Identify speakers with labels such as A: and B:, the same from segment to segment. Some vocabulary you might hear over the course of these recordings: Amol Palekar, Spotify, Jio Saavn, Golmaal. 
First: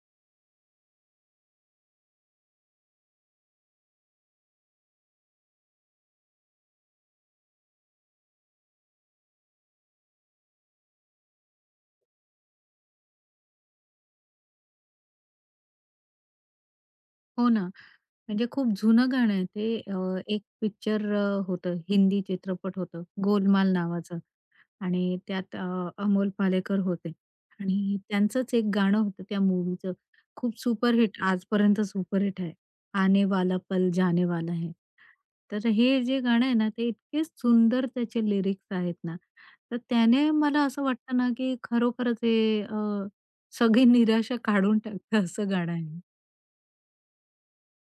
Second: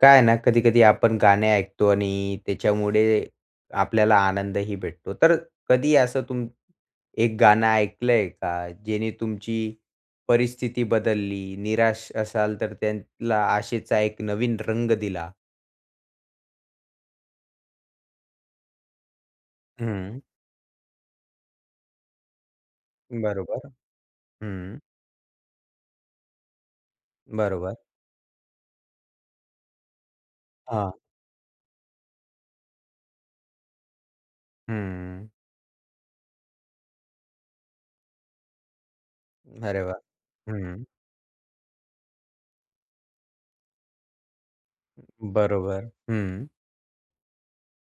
A: काय आहे ना, कधी-कधी आपण गाणे ऐकतो आणि त्याच्यामुळे आपल्याला आनंदही भेटतो. तर कधी असं एक गाणं ऐकलंय का, जेणे तुमची परिस्थिती बदलली, निराश असाल तर त्याला आशेचा एक नवीन रंग दिला?
B: हो ना, म्हणजे खूप जुनं गाणं आहे ते.
A: हं.
B: एक पिक्चर होतं, हिंदी चित्रपट होतं,
A: बरोबर.
B: गोलमाल नावाचं.
A: हं.
B: आणि त्यात अमोल पालेकर होते.
A: बरोबर.
B: आणि त्यांचंच एक गाणं होतं त्या मूव्हीचं. खूप
A: हां.
B: सुपरहिट, आजपर्यंत सुपरहिट आहे. आने वाला पल जाने वाला है.
A: हं.
B: तर हे जे गाणं आहे ना, ते इतके सुंदर त्याचे लिरिक्स आहेत ना, तर
A: अरे वाह!
B: त्याने मला असं
A: हं.
B: वाटतं ना, की खरोखरच हे सगळी निराशा काढून टाकतं असं गाणं
A: बरोबर.
B: आहे.
A: हं.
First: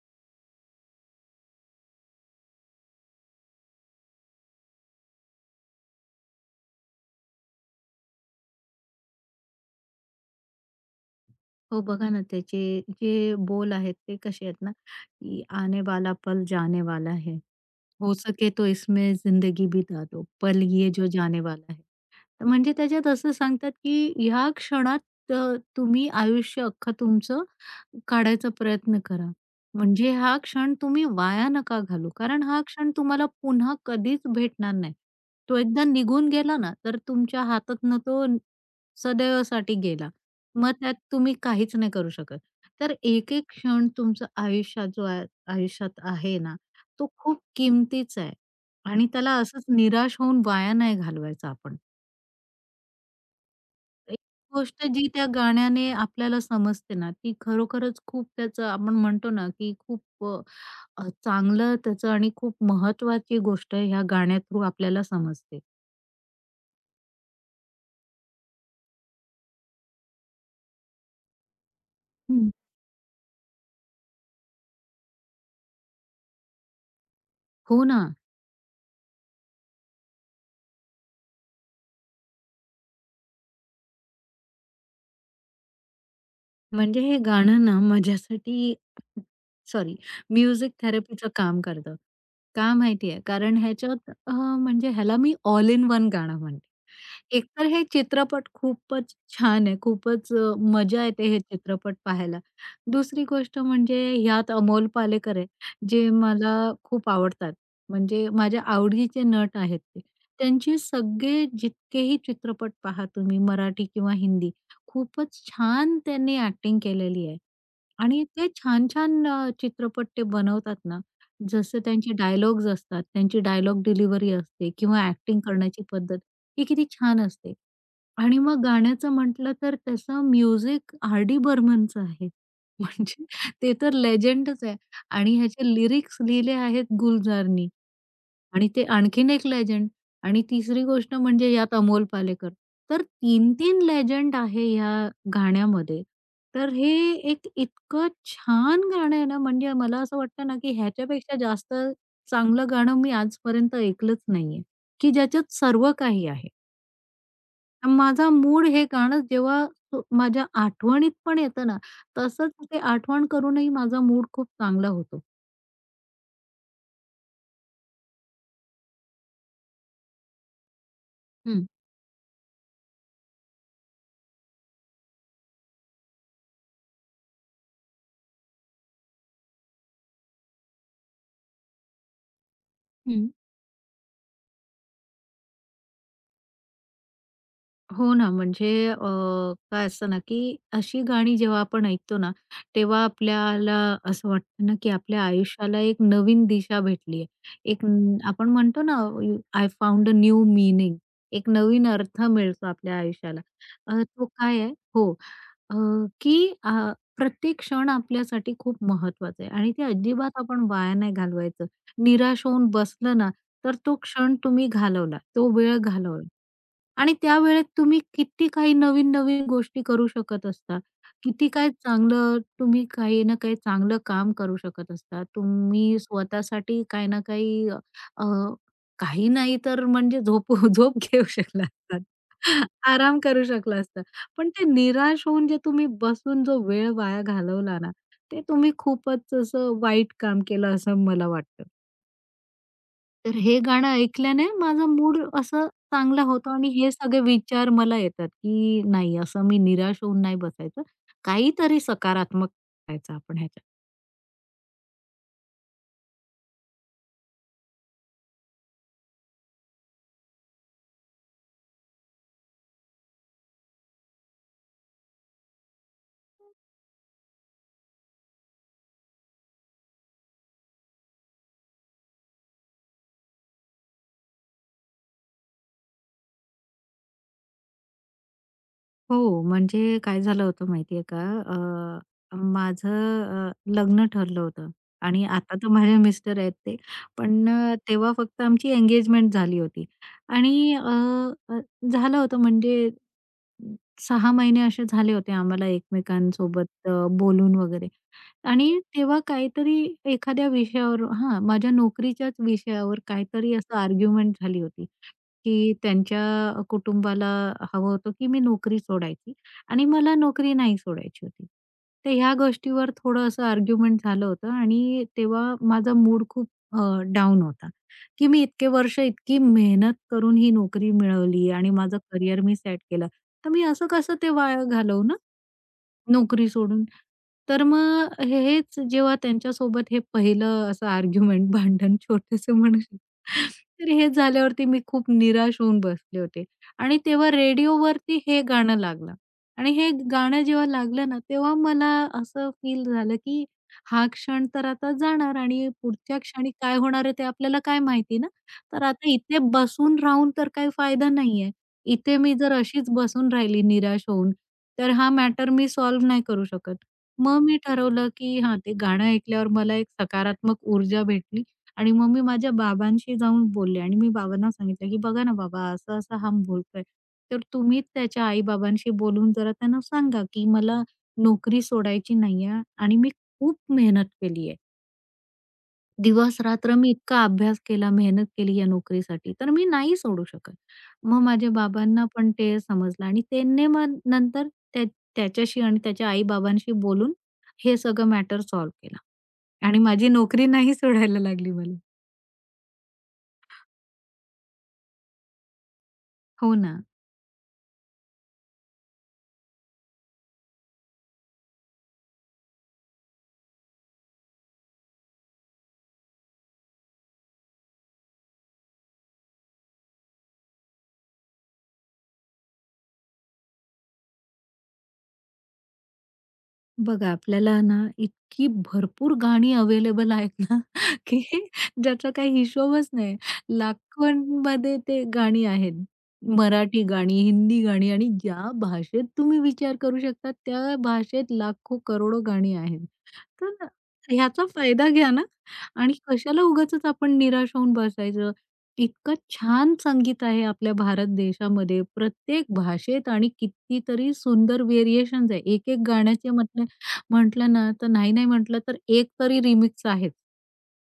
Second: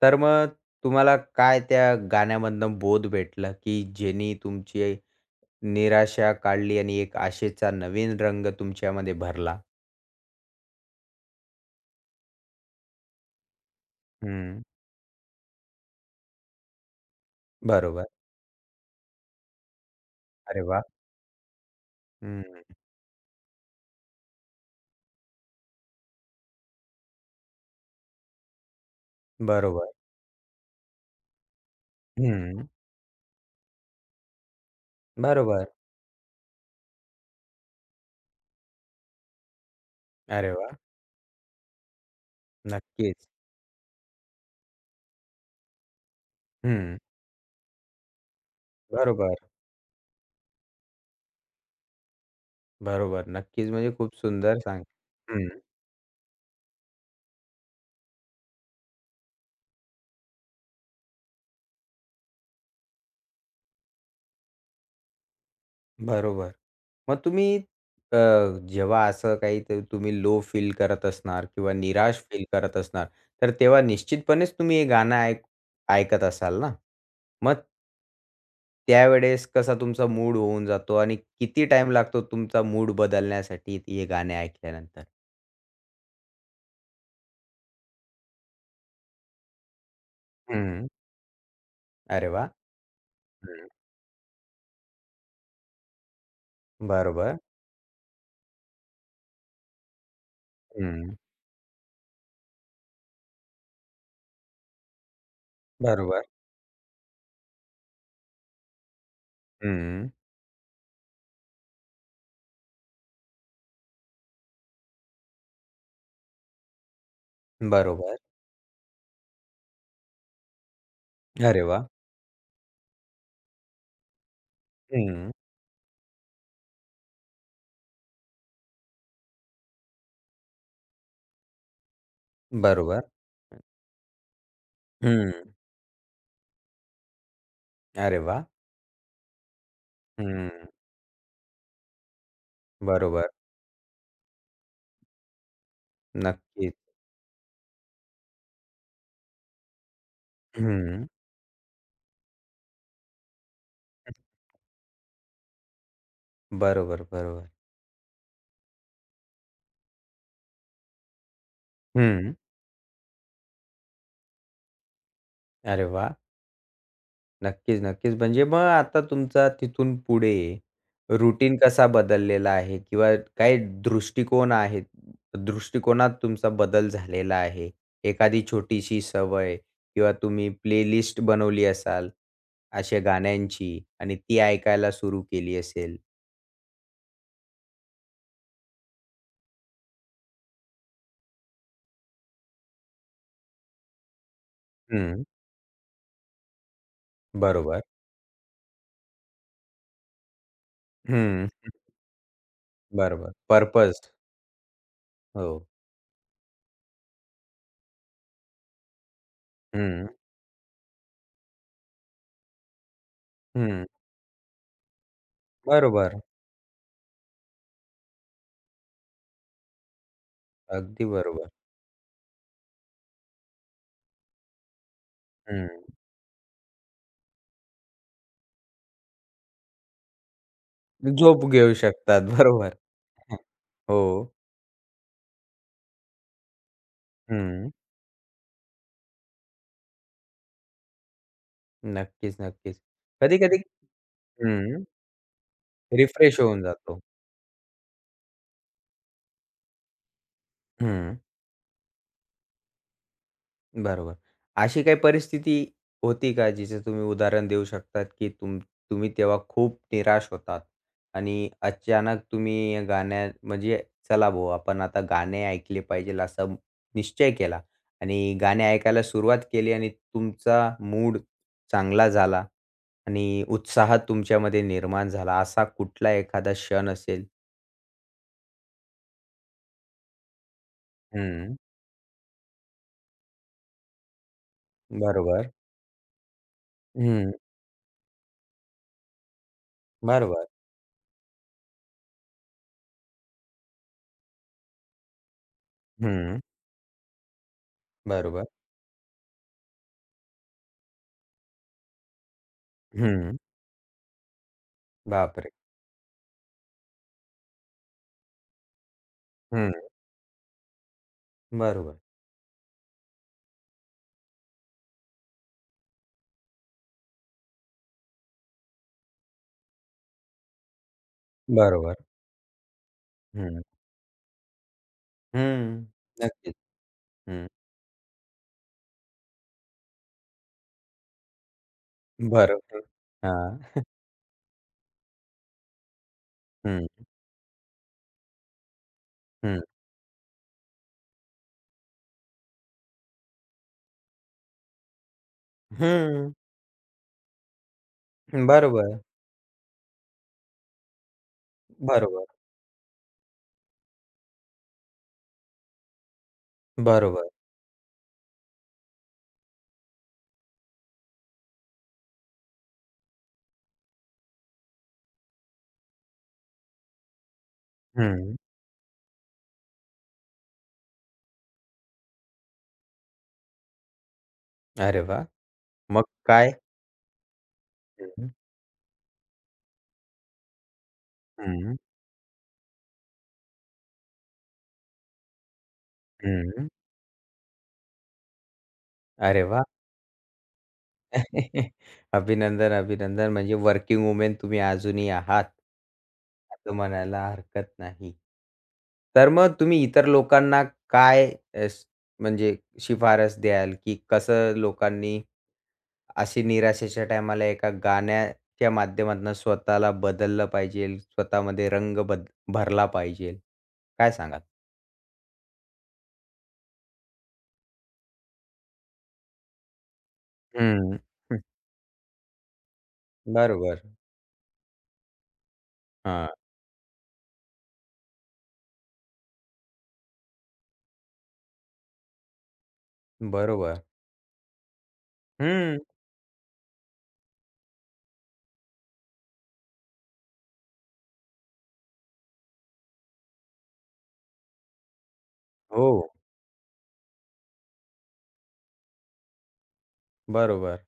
A: तर मग तुम्हाला काय त्या गाण्यामधनं बोध भेटला, की ज्यानी तुमची निराशा काढली आणि एक आशेचा नवीन रंग तुमच्यामध्ये भरला.
B: हो बघा ना त्याचे जे बोल आहेत ते कसे आहेत
A: हं.
B: ना की आने वाला पल जाने वाला है.
A: बरोबर.
B: हो सके तो इसमें जिंदगी बिता दो
A: अरे
B: पल
A: वाह!
B: ये जो जाने वाला है.
A: हं.
B: म्हणजे त्याच्यात असं सांगतात, की ह्या क्षणात तुम्ही आयुष्य अख्खं तुमचं काढायचा प्रयत्न करा.
A: बरोबर.
B: म्हणजे हा क्षण तुम्ही वाया नका घालवू. कारण हा
A: हं.
B: क्षण तुम्हाला पुन्हा कधीच भेटणार नाही. तो
A: बरोबर.
B: एकदा निघून गेला ना, तर तुमच्या हातातनं तो सदैवसाठी गेला.
A: अरे
B: मग
A: वाह!
B: त्यात तुम्ही काहीच नाही करू शकत. तर
A: नक्कीच.
B: एक-एक क्षण तुमचं आयुष्यात आहे ना,
A: हं.
B: तो खूप किमतीचा आहे. आणि त्याला
A: बरोबर,
B: असंच निराश होऊन वाया नाही घालवायचा आपण.
A: बरोबर. नक्कीच म्हणजे खूप
B: एक
A: सुंदर सांग
B: गोष्ट जी त्या
A: हं.
B: गाण्याने आपल्याला समजते ना, ती खरोखरच खूप त्याचं आपण म्हणतो ना, की खूप अ, अ, चांगलं त्याचं आणि खूप महत्वाची गोष्ट ह्या गाण्या थ्रू आपल्याला समजते.
A: बरोबर. मग तुम्ही अ, जेव्हा असं काही ते तुम्ही लो फील करत असणार किंवा निराश फील
B: हं.
A: करत असणार, तर तेव्हा निश्चितपणेच तुम्ही हे गाणं ऐकत असाल ना? मग
B: हो ना,
A: त्यावेळेस कसा तुमचा मूड होऊन जातो आणि किती टाईम लागतो तुमचा मूड बदलण्यासाठी हे गाणे ऐकल्यानंतर?
B: म्हणजे हे गाणं ना माझ्यासाठी सॉरी म्युझिक
A: हं.
B: थेरपीचं काम करतं.
A: अरे वाह!
B: का माहिती कारण
A: हं.
B: ह्याच्यात म्हणजे ह्याला मी ऑल इन वन गाणं म्हणते.
A: बरोबर.
B: एकतर हे चित्रपट खूपच छान आहे. खूपच मजा
A: हं.
B: येते हे चित्रपट पाहायला. दुसरी गोष्ट म्हणजे ह्यात अमोल पालेकर आहे, जे
A: बरोबर.
B: मला खूप आवडतात. म्हणजे माझ्या आवडीचे नट आहेत ते.
A: हं.
B: त्यांचे सगळे जितकेही चित्रपट पहा तुम्ही मराठी किंवा हिंदी, खूपच छान त्यांनी ॲक्टिंग केलेली आहे.
A: बरोबर.
B: आणि ते छान-छान चित्रपट ते बनवतात ना,
A: अरे
B: जसं
A: वाह!
B: त्यांचे डायलॉग्स असतात, त्यांची डायलॉग डिलिव्हरी असते किंवा
A: हं.
B: ॲक्टिंग करण्याची पद्धत ही किती छान असते. आणि मग गाण्याचं म्हटलं तर तसं म्युझिक आर. डी. बर्मनचं आहे.
A: बरोबर.
B: म्हणजे ते तर लेजेंडच आहे.
A: हं.
B: आणि ह्याचे लिरिक्स लिहिले आहेत गुलजारनी.
A: अरे वाह!
B: आणि ते आणखीन एक लेजेंड. आणि
A: हं.
B: तिसरी गोष्ट म्हणजे यात अमोल पालेकर. तर
A: बरोबर.
B: तीन-तीन लेजेंड आहे ह्या गाण्यामध्ये. तर
A: नक्कीच.
B: हे एक इतकं छान गाणं आहे ना, म्हणजे मला असं वाटतं ना, की
A: हं.
B: ह्याच्यापेक्षा जास्त चांगलं गाणं मी आजपर्यंत ऐकलंच नाहीये, की ज्याच्यात सर्व काही आहे.
A: बरोबर, बरोबर.
B: माझा मूड हे गाणं जेव्हा माझ्या आठवणीत पण येतं ना,
A: हं.
B: तसंच ते आठवण करूनही माझा मूड खूप चांगला होतो.
A: अरे वाह! नक्कीच, नक्कीच. म्हणजे मग आता तुमचा तिथून पुढे रुटीन कसा बदललेला आहे किंवा काय दृष्टिकोन आहे? दृष्टिकोनात तुमचा बदल झालेला आहे? एखादी छोटीशी सवय किंवा तुम्ही प्लेलिस्ट बनवली असाल अशा
B: हं.
A: गाण्यांची आणि ती ऐकायला सुरू केली असेल.
B: हो ना, म्हणजे काय असतं ना, की अशी गाणी जेव्हा आपण ऐकतो ना, तेव्हा आपल्याला असं वाटतं ना, की आपल्या
A: हं.
B: आयुष्याला एक नवीन दिशा भेटली आहे.
A: बरोबर.
B: एक आपण म्हणतो ना, I found a new meaning.
A: हं.
B: एक नवीन अर्थ मिळतो आपल्या
A: बरोबर.
B: आयुष्याला.
A: पर्पज.
B: तो काय आहे हो,
A: हो.
B: अ, की अ, प्रत्येक क्षण आपल्यासाठी खूप महत्वाचा आहे आणि ते
A: हं,
B: अजिबात आपण वाया नाही घालवायचं. निराश होऊन बसलं ना, तर
A: हं.
B: तो क्षण तुम्ही घालवला, तो वेळ
A: बरोबर.
B: घालवला. आणि त्यावेळेत तुम्ही किती काही नवीन-नवीन गोष्टी करू शकत असता.
A: अगदी बरोबर.
B: किती काय चांगलं तुम्ही काही ना काही चांगलं काम करू शकत असता.
A: हं.
B: तुम्ही स्वतःसाठी काही ना काही अ, काही नाही तर म्हणजे झोप घेऊ
A: झोप
B: शकला
A: घेऊ
B: असतात.
A: शकतात. बरोबर.
B: आराम करू शकला असता.
A: हो.
B: पण ते निराश होऊन जे तुम्ही बसून जो वेळ वाया
A: हं.
B: घालवला ना, ते तुम्ही खूपच असं वाईट काम केलं असं मला वाटतं.
A: नक्कीच, नक्कीच.
B: तर
A: कधी-कधी
B: हे गाणं ऐकल्याने
A: हं.
B: माझा मूड असा चांगला
A: रिफ्रेश
B: होतो
A: होऊन
B: आणि हे
A: जातो.
B: सगळे विचार मला येतात, की नाही असं मी निराश होऊन नाही बसायचं.
A: हं.
B: काहीतरी सकारात्मक करायचं आपण ह्याच्यात.
A: बरोबर. अशी काही परिस्थिती होती का, जिचं तुम्ही उदाहरण देऊ शकतात, की तुम्ही तेव्हा खूप निराश होतात आणि अचानक तुम्ही गाण्या म्हणजे चला भाऊ आपण आता गाणे ऐकले पाहिजेल असा निश्चय केला आणि गाणे ऐकायला सुरुवात केली आणि तुमचा मूड चांगला झाला आणि उत्साह तुमच्यामध्ये निर्माण झाला. असा कुठला एखादा क्षण असेल?
B: हो, म्हणजे काय झालं होतं माहिती आहे का?
A: हं.
B: माझं लग्न ठरलं होतं. आणि
A: बरोबर.
B: आता तर माझे मिस्टर आहेत ते.
A: हं.
B: पण तेव्हा फक्त आमची एंगेजमेंट झाली होती.
A: बरोबर.
B: आणि अ, अ, झालं होतं म्हणजे 6 महिने असे झाले होते आम्हाला
A: हं.
B: एकमेकांसोबत बोलून वगैरे.
A: बरोबर.
B: आणि तेव्हा काहीतरी एखाद्या विषयावर हां, माझ्या नोकरीच्याच विषयावर
A: हं.
B: काहीतरी असं आर्ग्युमेंट झाली होती,
A: बापरे!
B: की त्यांच्या कुटुंबाला हवं होतं, की मी नोकरी सोडायची आणि मला नोकरी नाही सोडायची होती.
A: बरोबर.
B: तर ह्या गोष्टीवर थोडं असं आर्ग्युमेंट झालं होतं आणि तेव्हा माझा मूड खूप अ, होता, की मी इतके वर्ष इतकी मेहनत करून ही नोकरी मिळवली आणि
A: बरोबर.
B: माझं करियर मी सेट केलं. तर
A: हं.
B: मी असं कसं ते वाया घालवू ना?
A: हं.
B: नोकरी
A: नक्कीच.
B: सोडून.
A: हं.
B: तर मग हेच जेव्हा त्यांच्यासोबत हे पहिलं असं आर्ग्युमेंट भांडण छोटंसं म्हणू
A: बरोबर.
B: शकतो.
A: हां.
B: तर हे झाल्यावरती मी खूप निराश होऊन बसले होते
A: हं,
B: आणि तेव्हा रेडिओवरती हे गाणं लागलं
A: हं.
B: आणि हे गाणं जेव्हा लागलं ना, तेव्हा मला असं फील झालं, की हा क्षण तर आता जाणार आणि पुढच्या
A: हं.
B: क्षणी काय होणार आहे ते आपल्याला काय माहिती ना. तर
A: बरोबर,
B: आता इथे बसून राहून तर काही फायदा नाहीये. इथे
A: बरोबर,
B: मी जर अशीच बसून राहिली निराश होऊन तर हा मॅटर मी सॉल्व्ह नाही करू शकत.
A: बरोबर.
B: मग मी ठरवलं, की हां, ते गाणं ऐकल्यावर मला एक सकारात्मक ऊर्जा भेटली. आणि मग मी माझ्या बाबांशी जाऊन बोलले आणि मी बाबांना सांगितलं, की "बघा ना बाबा, असं-असं हा बोलतोय. तर तुम्ही त्याच्या
A: हं.
B: आई-बाबांशी बोलून जरा त्यांना सांगा, की मला नोकरी सोडायची नाहीये आणि मी खूप मेहनत केली आहे."
A: अरे वाह! मग काय?
B: दिवस-रात्र मी इतका अभ्यास केला, मेहनत
A: हं,
B: केली या नोकरीसाठी, तर मी नाही सोडू शकत. मग माझ्या
A: हं,
B: बाबांना पण ते समजलं आणि त्यांनी मग नंतर त्या त्याच्याशी आणि त्याच्या
A: हं.
B: आई-बाबांशी बोलून हे सगळं मॅटर सॉल्व्ह केला.
A: अरे वाह!
B: आणि माझी नोकरी नाही सोडायला लागली मला.
A: अभिनंदन, अभिनंदन. म्हणजे वर्किंग वुमन तुम्ही अजूनही आहात,
B: हो
A: असं
B: ना.
A: म्हणायला हरकत नाही. तर मग तुम्ही इतर लोकांना काय अ, म्हणजे शिफारस द्याल, की कसं लोकांनी अशी निराशेच्या टायमाला एका गाण्याच्या माध्यमातून स्वतःला बदललं पाहिजे, स्वतःमध्ये रंग बद भरला पाहिजे. काय सांगाल?
B: बघा, आपल्याला ना इतकी भरपूर गाणी अवेलेबल आहेत ना,
A: हं.
B: की
A: हं.
B: ज्याचा काही हिशोबच नाही.
A: बरोबर.
B: लाखोंमध्ये ते गाणी आहेत.
A: हां,
B: मराठी गाणी, हिंदी गाणी आणि ज्या भाषेत तुम्ही विचार करू शकता, त्या भाषेत लाखो, करोडो गाणी आहेत. तर ना,
A: बरोबर.
B: ह्याचा फायदा घ्या ना
A: हं.
B: आणि कशाला उगाचच आपण निराश होऊन बसायचं. इतकं छान संगीत आहे आपल्या भारत देशामध्ये. प्रत्येक भाषेत आणि कितीतरी सुंदर व्हेरिएशन्स आहे. एक-एक
A: हो,
B: गाण्याचे म्हटलं ना, तर नाही-नाही म्हटलं तर एक तरी रिमिक्स आहेच.
A: बरोबर.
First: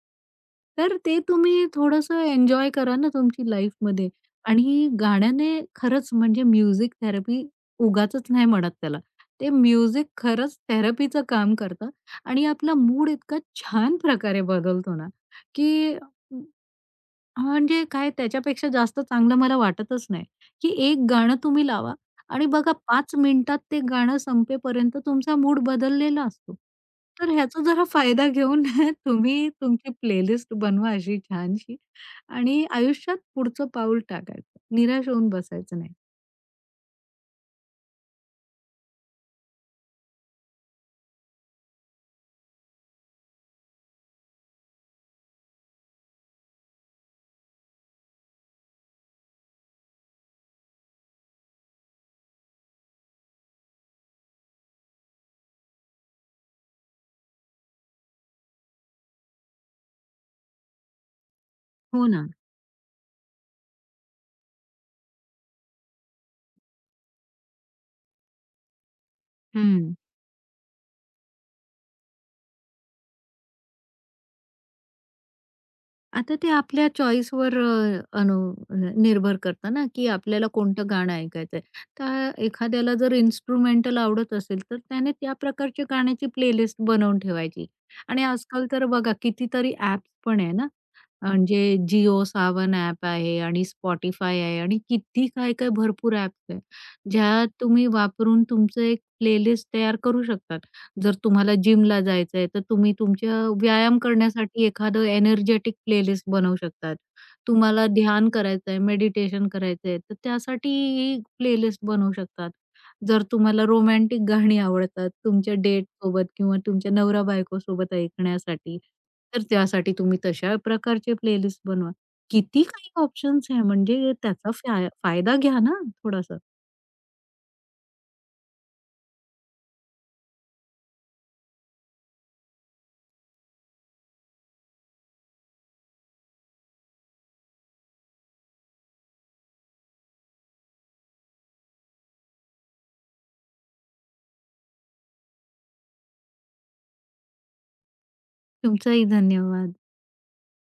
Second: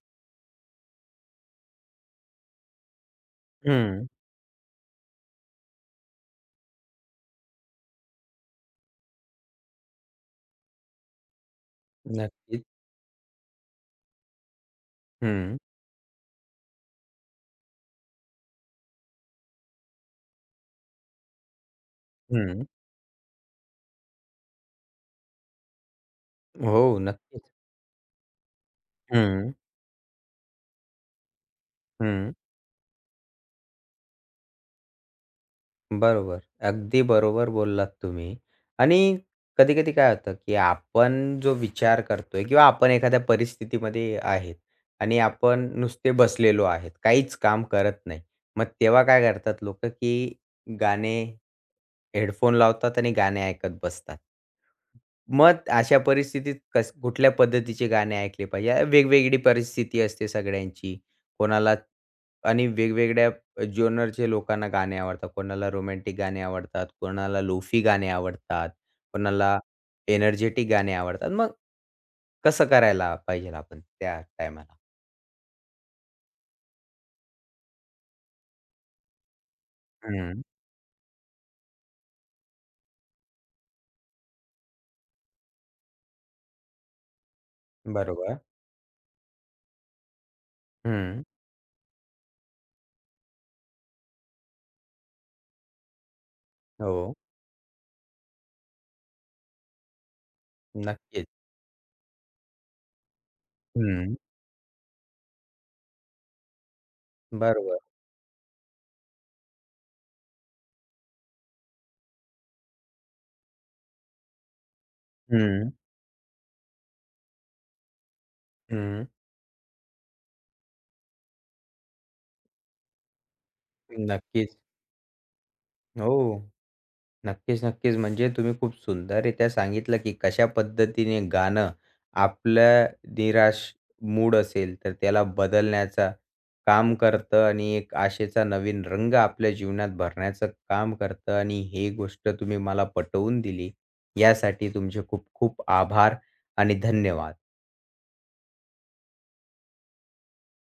B: तर ते तुम्ही थोडंसं एन्जॉय करा ना तुमची
A: हं.
B: लाईफमध्ये आणि गाण्याने खरंच म्हणजे म्युझिक थेरपी उगाचच नाही म्हणत त्याला. ते म्युझिक खरंच थेरपीचं काम करतं आणि
A: नक्कीच.
B: आपला मूड इतका छान प्रकारे बदलतो ना,
A: हं.
B: की म्हणजे काय त्याच्यापेक्षा जास्त चांगलं मला वाटतच नाही, की एक गाणं तुम्ही लावा
A: हं.
B: आणि
A: हं.
B: बघा 5 मिनिटात ते गाणं संपेपर्यंत तुमचा मूड बदललेला असतो.
A: हो,
B: तर
A: नक्कीच.
B: ह्याचा जरा फायदा घेऊन तुम्ही
A: हं.
B: तुमची प्लेलिस्ट बनवा अशी छानशी
A: हं.
B: आणि आयुष्यात पुढचं पाऊल टाकायचं. निराश होऊन बसायचं नाही.
A: बरोबर. अगदी बरोबर बोललात तुम्ही. आणि कधी-कधी काय होतं, की आपण जो विचार करतोय किंवा आपण एखाद्या परिस्थितीमध्ये आहेत आणि आपण नुसते बसलेलो आहेत. काहीच काम करत नाही. मग तेव्हा काय करतात लोकं, की गाणे हेडफोन लावतात आणि गाणे ऐकत बसतात. मग अशा परिस्थितीत कुठल्या पद्धतीचे गाणे ऐकले पाहिजे? वेगवेगळी परिस्थिती असते सगळ्यांची. कोणाला
B: हो ना.
A: आणि वेगवेगळ्या जॉनरचे लोकांना गाणे आवडतात. कोणाला रोमॅन्टिक गाणे आवडतात, कोणाला लोफी गाणे आवडतात, कोणाला
B: हं.
A: एनर्जेटिक गाणे आवडतात. मग कसं करायला पाहिजे आपण त्या टायमाला?
B: आता ते आपल्या चॉईसवर निर्भर करतं ना, की
A: हं.
B: आपल्याला कोणतं गाणं ऐकायचंय. तर एखाद्याला जर इन्स्ट्रुमेंटल आवडत असेल, तर त्याने त्या प्रकारच्या गाण्याची प्लेलिस्ट बनवून ठेवायची. आणि
A: बरोबर.
B: आजकाल तर बघा कितीतरी ॲप्स पण आहे ना,
A: हं.
B: म्हणजे जिओ सावन ॲप आहे आणि Spotify आहे आणि किती काय-काय भरपूर ॲप्स आहे,
A: हो.
B: ज्या तुम्ही वापरून तुमचं एक प्लेलिस्ट तयार करू शकतात. जर
A: नक्कीच.
B: तुम्हाला जिमला जायचं आहे, तर तुम्ही तुमच्या व्यायाम
A: हं.
B: करण्यासाठी एखादं एनर्जेटिक प्लेलिस्ट बनवू शकतात.
A: बरोबर.
B: तुम्हाला ध्यान करायचं आहे, मेडिटेशन करायचं आहे, तर त्यासाठी ही प्लेलिस्ट बनवू शकतात. जर तुम्हाला रोमॅन्टिक गाणी आवडतात, तुमच्या
A: हं.
B: डेटसोबत किंवा तुमच्या नवरा-बायकोसोबत ऐकण्यासाठी,
A: हं.
B: तर त्यासाठी तुम्ही तशा प्रकारचे प्लेलिस्ट बनवा. किती काही ऑप्शन्स आहे म्हणजे त्याचा
A: नक्कीच.
B: फायदा घ्या ना थोडासा.
A: हो. नक्कीच, नक्कीच. म्हणजे तुम्ही खूप सुंदररित्या सांगितलं, की कशा पद्धतीने गाणं आपल्या निराश मूड असेल, तर त्याला बदलण्याचा काम करतं आणि एक आशेचा नवीन रंग आपल्या जीवनात भरण्याचं काम करतं आणि हे गोष्ट तुम्ही मला पटवून दिली. यासाठी तुमचे खूप खूप आभार आणि धन्यवाद.
B: तुमचाही धन्यवाद.